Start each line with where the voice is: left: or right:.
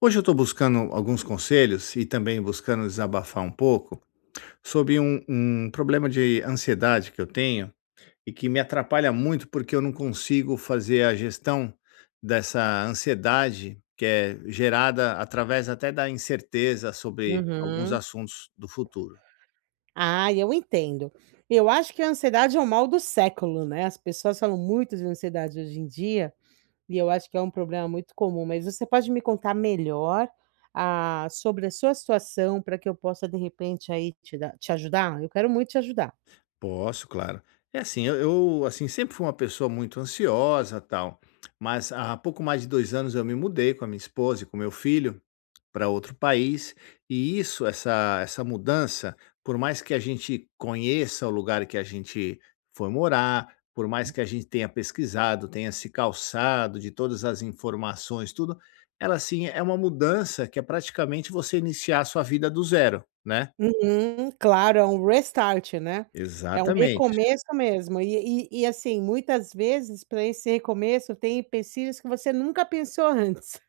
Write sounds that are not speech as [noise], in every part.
left: Hoje eu estou buscando alguns conselhos e também buscando desabafar um pouco sobre um problema de ansiedade que eu tenho e que me atrapalha muito porque eu não consigo fazer a gestão dessa ansiedade que é gerada através até da incerteza sobre alguns
right: Uhum.
left: assuntos do futuro.
right: Ah, eu entendo. Eu acho que a ansiedade é o mal do século, né, as pessoas falam muito de ansiedade hoje em dia, e eu acho que é um problema muito comum, mas você pode me contar melhor, sobre a sua situação para que eu possa, de repente, aí, te ajudar? Eu quero muito te ajudar.
left: Posso, claro. É assim, assim sempre fui uma pessoa muito ansiosa tal, mas há pouco mais de 2 anos eu me mudei com a minha esposa e com meu filho para outro país, e essa mudança, por mais que a gente conheça o lugar que a gente foi morar, por mais que a gente tenha pesquisado, tenha se calçado de todas as informações, tudo, ela assim é uma mudança que é praticamente você iniciar a sua vida do zero, né?
right: Uhum, claro, é um restart, né. É um
left: Exatamente.
right: recomeço mesmo. Assim, muitas vezes para esse recomeço tem empecilhos que você nunca pensou [laughs] antes.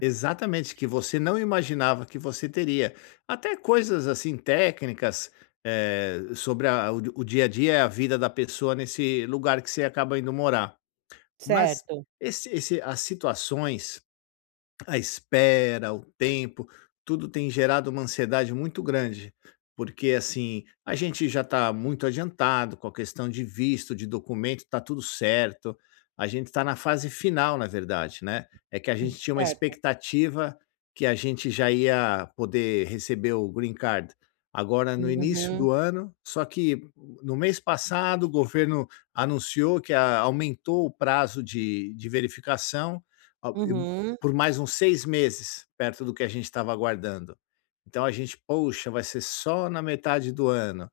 left: Exatamente, que você não imaginava que você teria. Até coisas assim técnicas, sobre a o dia a dia e a vida da pessoa nesse lugar que você acaba indo morar. Mas
right: Certo,
left: esse esse as situações, a espera, o tempo, tudo tem gerado uma ansiedade muito grande, porque assim, a gente já está muito adiantado com a questão de visto, de documento, está tudo certo. A gente está na fase final, na verdade, né? É que a gente tinha uma
right: certo.
left: expectativa que a gente já ia poder receber o green card agora no início
right: Uhum.
left: do ano, só que no mês passado o governo anunciou que aumentou o prazo de verificação
right: Uhum,
left: por mais uns 6 meses, perto do que a gente estava aguardando. Então a gente: "Poxa, vai ser só na metade do ano".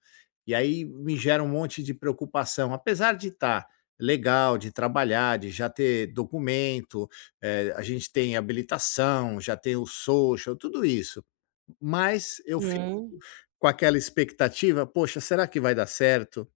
left: E aí me gera um monte de preocupação, apesar de estar legal, de trabalhar, de já ter documento, a gente tem habilitação, já tem o social, tudo isso, mas eu fico
right: uhum.
left: com aquela expectativa: "Poxa, será que vai dar certo?".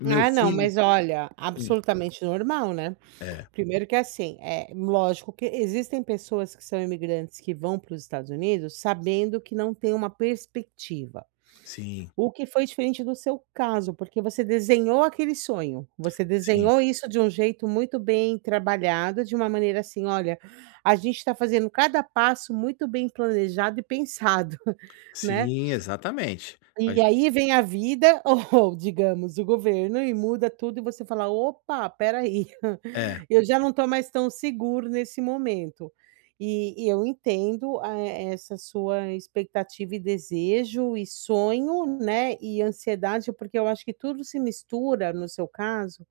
left: Meu
right: Ah, não,
left: filho
right: mas olha,
left: Hum,
right: absolutamente normal, né.
left: é,
right: Primeiro que assim, é lógico que existem pessoas que são imigrantes que vão para os Estados Unidos sabendo que não tem uma perspectiva,
left: sim,
right: o que foi diferente do seu caso, porque você desenhou aquele sonho, você
left: sim,
right: desenhou isso de um jeito muito bem trabalhado, de uma maneira assim: "Olha, a gente está fazendo cada passo muito bem planejado e pensado", [laughs] né.
left: sim, exatamente. A
right: E
left: gen
right: aí vem a vida [laughs] ou digamos o governo e muda tudo e você fala: "Opa, espera aí,
left: É.
right: [laughs] eu já não estou mais tão seguro nesse momento". E eu entendo a e essa sua expectativa e desejo e sonho, né, e ansiedade, porque eu acho que tudo se mistura no seu caso,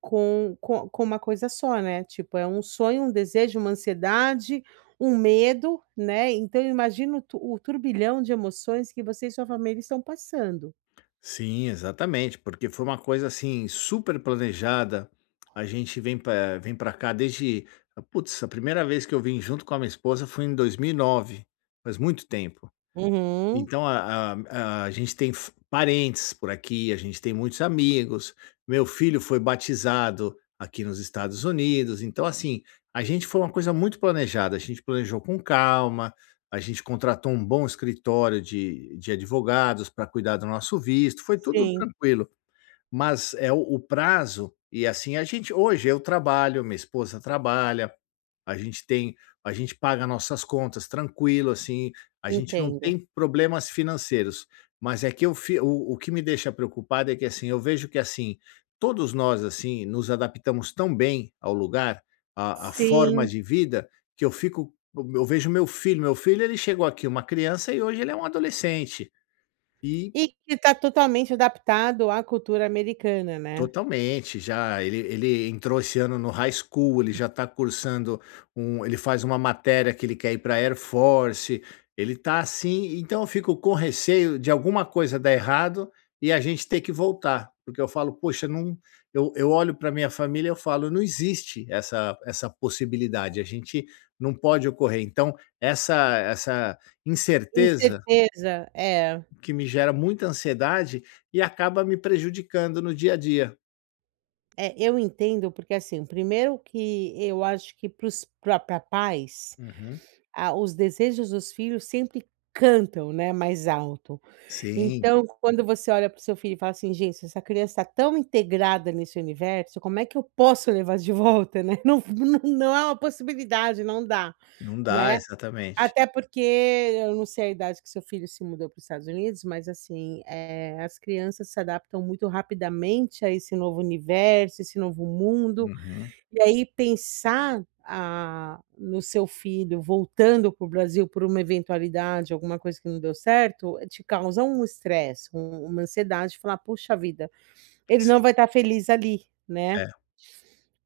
right: com uma coisa só, né, tipo, é um sonho, um desejo, uma ansiedade, um medo, né, então eu imagino tu o turbilhão de emoções que você e sua família estão passando.
left: Sim, exatamente, porque foi uma coisa assim super planejada. A gente vem para cá desde, putz, a primeira vez que eu vim junto com a minha esposa foi em 2009, faz muito tempo.
right: Uhum.
left: Então a gente tem f parentes por aqui, a gente tem muitos amigos, meu filho foi batizado aqui nos Estados Unidos, então assim, a gente foi uma coisa muito planejada, a gente planejou com calma, a gente contratou um bom escritório de advogados para cuidar do nosso visto, foi tudo
right: Sim,
left: tranquilo. Mas é o prazo, e assim a gente hoje, eu trabalho, minha esposa trabalha, a gente tem a gente paga nossas contas tranquilo, assim, a gente não
right: entendo.
left: tem problemas financeiros. Mas é que eu fi o que me deixa preocupado é que, assim, eu vejo que, assim, todos nós, assim, nos adaptamos tão bem ao lugar, à forma
right: Sim,
left: de vida, que eu vejo meu filho, ele chegou aqui uma criança e hoje ele é um adolescente. E
right: e que está totalmente adaptado à cultura americana, né.
left: totalmente, já ele entrou esse ano no high school, ele já está cursando um, ele faz uma matéria que ele quer ir para Air Force, ele está assim. Então eu fico com receio de alguma coisa dar errado e a gente ter que voltar, porque eu falo: "Poxa, não". Eu olho para minha família, e eu falo: "Não existe essa possibilidade, a gente não pode ocorrer". Então essa incerteza
right: Incerteza, é,
left: que me gera muita ansiedade e acaba me prejudicando no dia a dia.
right: eu entendo, porque, assim, primeiro que eu acho que para os pra pais,
left: Uhum.
right: os desejos dos filhos sempre cantam, né, mais alto.
left: Sim,
right: Então, quando você olha para o seu filho e fala assim: "Gente, se essa criança está tão integrada nesse universo, como é que eu posso levar de volta, né?" [laughs] Não é uma possibilidade, não dá,
left: não dá,
right: né.
left: exatamente.
right: Até porque eu não sei a idade que seu filho se mudou para os Estados Unidos, mas assim, as crianças se adaptam muito rapidamente a esse novo universo, esse novo mundo.
left: Uhum,
right: E aí pensar, no seu filho voltando para o Brasil por uma eventualidade, alguma coisa que não deu certo, te causa um estresse, uma ansiedade, falar: "Puxa vida, ele não
left: sim,
right: vai estar feliz ali", né.
left: é,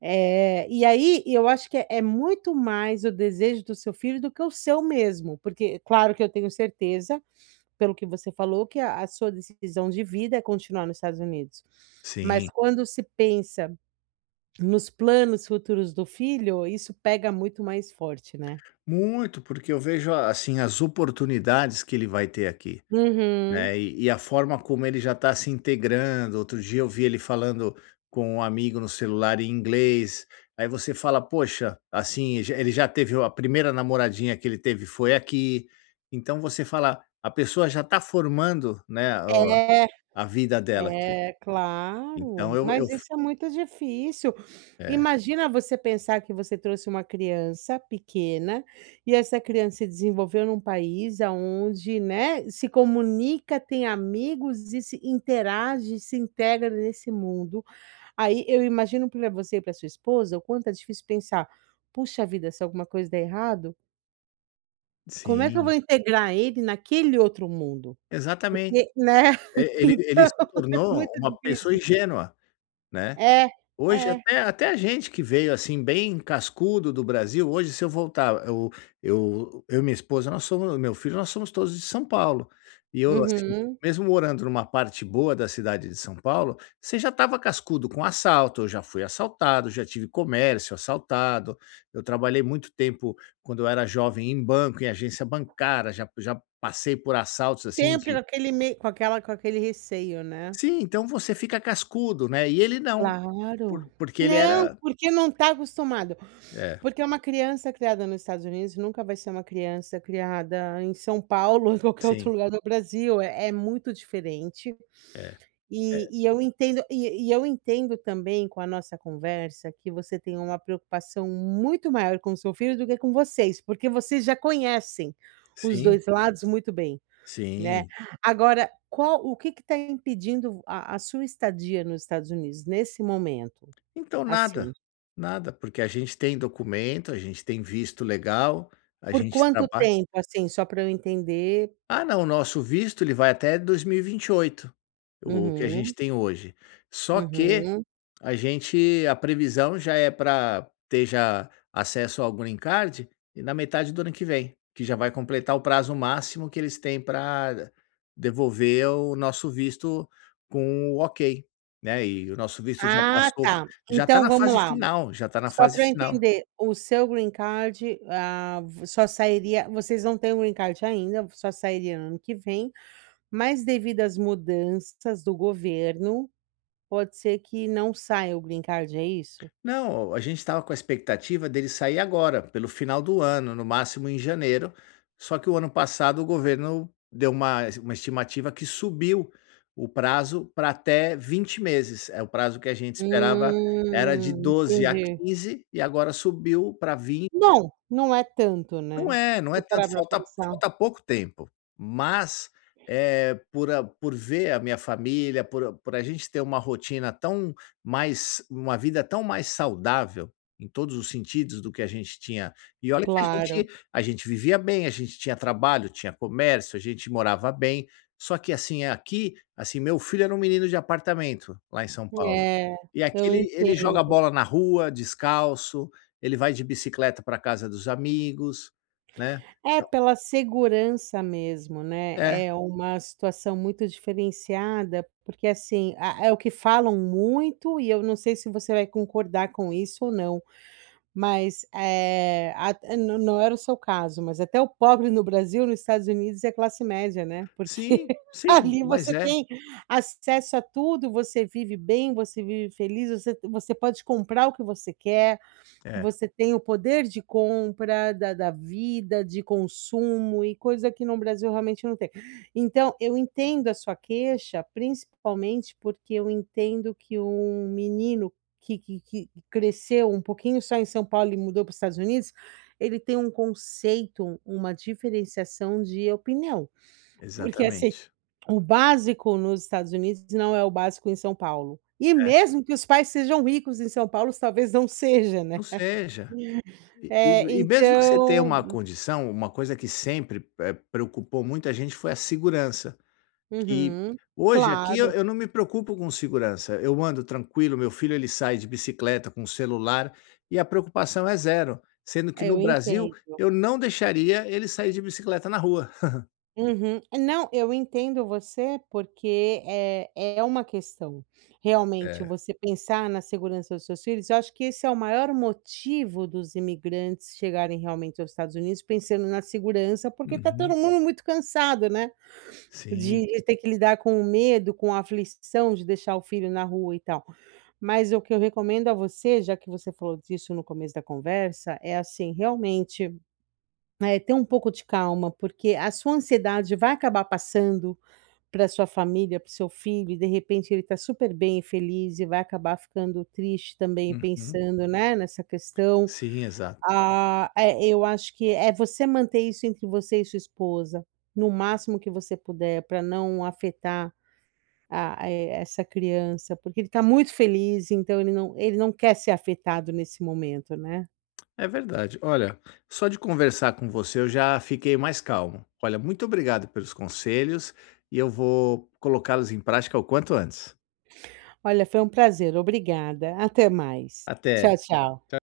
right: E aí eu acho que é muito mais o desejo do seu filho do que o seu mesmo, porque claro que eu tenho certeza, pelo que você falou, que a sua decisão de vida é continuar nos Estados Unidos.
left: sim.
right: Mas quando se pensa nos planos futuros do filho, isso pega muito mais forte, né.
left: Muito, porque eu vejo, assim, as oportunidades que ele vai ter aqui,
right: Uhum.
left: né, e a forma como ele já está se integrando. Outro dia eu vi ele falando com um amigo no celular em inglês, aí você fala: "Poxa", assim, ele já teve a primeira namoradinha que ele teve foi aqui, então você fala, a pessoa já está formando, né, o
right: É,
left: a vida dela aqui.
right: é,
left: Então
right: claro,
left: eu
right: mas isso é muito difícil.
left: É,
right: Imagina você pensar que você trouxe uma criança pequena, e essa criança se desenvolveu num país aonde, né, se comunica, tem amigos e se interage, se integra nesse mundo. Aí eu imagino para você e para sua esposa o quanto é difícil pensar: "Puxa vida, se alguma coisa der errado". Como é que eu vou
left: sim,
right: integrar ele naquele outro mundo?
left: exatamente.
right: E né,
left: E
right: [laughs]
left: ele
right: então
left: ele se
right: é
left: tornou
right: muito
left: uma pessoa
right: difícil.
left: ingênua, né.
right: É,
left: Hoje
right: é.
left: até a gente que veio, assim, bem cascudo do Brasil, hoje se eu voltar, eu, e minha esposa, nós somos, meu filho, nós somos todos de São Paulo. E eu, assim,
right: Uhum.
left: mesmo morando numa parte boa da cidade de São Paulo, você já estava cascudo com assalto, eu já fui assaltado, já tive comércio assaltado, eu trabalhei muito tempo, quando eu era jovem, em banco, em agência bancária, já passei por assaltos, assim.
right: Sempre com aquele meio com aquela com aquele receio, né.
left: Sim, então você fica cascudo, né, e ele não, por
right: Claro.
left: porque ele
right: Não,
left: era,
right: porque não está acostumado.
left: é,
right: Porque é uma criança criada nos Estados Unidos nunca vai ser uma criança criada em São Paulo [laughs] ou em qualquer outro
left: sim,
right: lugar do Brasil, é muito diferente.
left: é.
right: E eu entendo e eu entendo também com a nossa conversa que você tem uma preocupação muito maior com o seu filho do que com vocês, porque vocês já conhecem os
left: Sim,
right: 2 lados muito bem, né.
left: sim.
right: Agora, qual o que está impedindo a sua estadia nos Estados Unidos nesse momento,
left: Então nada,
right: assim?
left: nada, porque a gente tem documento, a gente tem visto legal, a
right: Por
left: gente
right: quanto
left: trabalha.
right: tempo, assim, só para eu entender?
left: Ah, não, o nosso visto ele vai até dois mil e vinte e oito, o que a
right: Uhum,
left: gente tem hoje. Só que
right: uhum.
left: A previsão já é para ter já acesso ao green card e na metade do ano que vem, que já vai completar o prazo máximo que eles têm para devolver o nosso visto com o ok, né, e o nosso visto já
right: Ah,
left: passou,
right: tá.
left: já está
right: Então
left: na
right: vamos
left: fase
right: lá.
left: final, já está na
right: Só
left: fase
right: para eu
left: final.
right: entender, o seu green card, ah, v só sairia, vocês não têm o green card ainda, só sairia no ano que vem, mas devido às mudanças do governo, pode ser que não saia o green card, é isso?
left: Não, a gente estava com a expectativa dele sair agora, pelo final do ano, no máximo em janeiro. Só que o ano passado o governo deu uma estimativa que subiu o prazo para até 20 meses. É o prazo que a gente esperava era de 12 a
right: Entendi.
left: 15 e agora subiu para 20.
right: Bom, não é tanto, né,
left: Não é, não
right: se
left: é
right: parar
left: tanto,
right: pra
left: falta
right: pensar.
left: falta pouco tempo, mas, é por a, por ver a minha família, por por a gente ter uma rotina tão, mais uma vida tão mais saudável, em todos os sentidos do que a gente tinha, e olha que a gente
right: Claro.
left: a gente vivia bem, a gente tinha trabalho, tinha comércio, a gente morava bem, só que assim, aqui, assim, meu filho era um menino de apartamento lá em São Paulo,
right: É,
left: e aqui
right: eu
left: ele joga
right: entendo.
left: bola na rua, descalço, ele vai de bicicleta para casa dos amigos, né.
right: É, pela segurança mesmo, né,
left: É,
right: é uma situação muito diferenciada, porque assim, a é o que falam muito e eu não sei se você vai concordar com isso ou não, mas, é at não era o seu caso, mas até o pobre no Brasil, nos Estados Unidos é classe média, né, porque
left: sim,
right: [laughs]
left: sim,
right: ali
left: mas
right: você
left: é.
right: tem acesso a tudo, você vive bem, você vive feliz, você pode comprar o que você quer,
left: É,
right: você tem o poder de compra da vida, de consumo e coisa que no Brasil realmente não tem. Então eu entendo a sua queixa, principalmente porque eu entendo que um menino que cresceu um pouquinho só em São Paulo e mudou para os Estados Unidos, ele tem um conceito, uma diferenciação de opinião, porque assim,
left: exatamente.
right: o básico nos Estados Unidos não é o básico em São Paulo. E
left: É,
right: mesmo que os pais sejam ricos em São Paulo, talvez não seja, né.
left: não seja. E e
right: É,
left: e mesmo que você tenha
right: então
left: uma condição, uma coisa que sempre, preocupou muita gente foi a segurança, que
right: uhum,
left: hoje aqui eu
right: claro,
left: eu não me preocupo com segurança, eu ando tranquilo, meu filho ele sai de bicicleta com celular e a preocupação é zero, sendo que no
right: eu
left: Brasil
right: entendo.
left: eu não deixaria ele sair de bicicleta na rua.
right: Uhum. Não, eu entendo você, porque é uma questão. Realmente,
left: É,
right: você pensar na segurança dos seus filhos, eu acho que esse é o maior motivo dos imigrantes chegarem realmente aos Estados Unidos, pensando na segurança, porque está
left: uhum,
right: todo mundo muito cansado, né?
left: sim,
right: De ter que lidar com o medo, com a aflição de deixar o filho na rua e tal. Mas o que eu recomendo a você, já que você falou disso no começo da conversa, é assim, realmente, ter um pouco de calma, porque a sua ansiedade vai acabar passando para sua família, para seu filho, e de repente ele está super bem e feliz e vai acabar ficando triste também
left: uhum,
right: pensando, né, nessa questão.
left: sim, exato.
right: Ah, eu acho que é você manter isso entre você e sua esposa, no máximo que você puder, para não afetar essa criança, porque ele está muito feliz, então ele não quer ser afetado nesse momento, né.
left: É verdade. Olha, só de conversar com você eu já fiquei mais calmo. Olha, muito obrigado pelos conselhos e eu vou colocá-los em prática o quanto antes.
right: Olha, foi um prazer, obrigada. Até mais.
left: Até.
right: Tchau, tchau.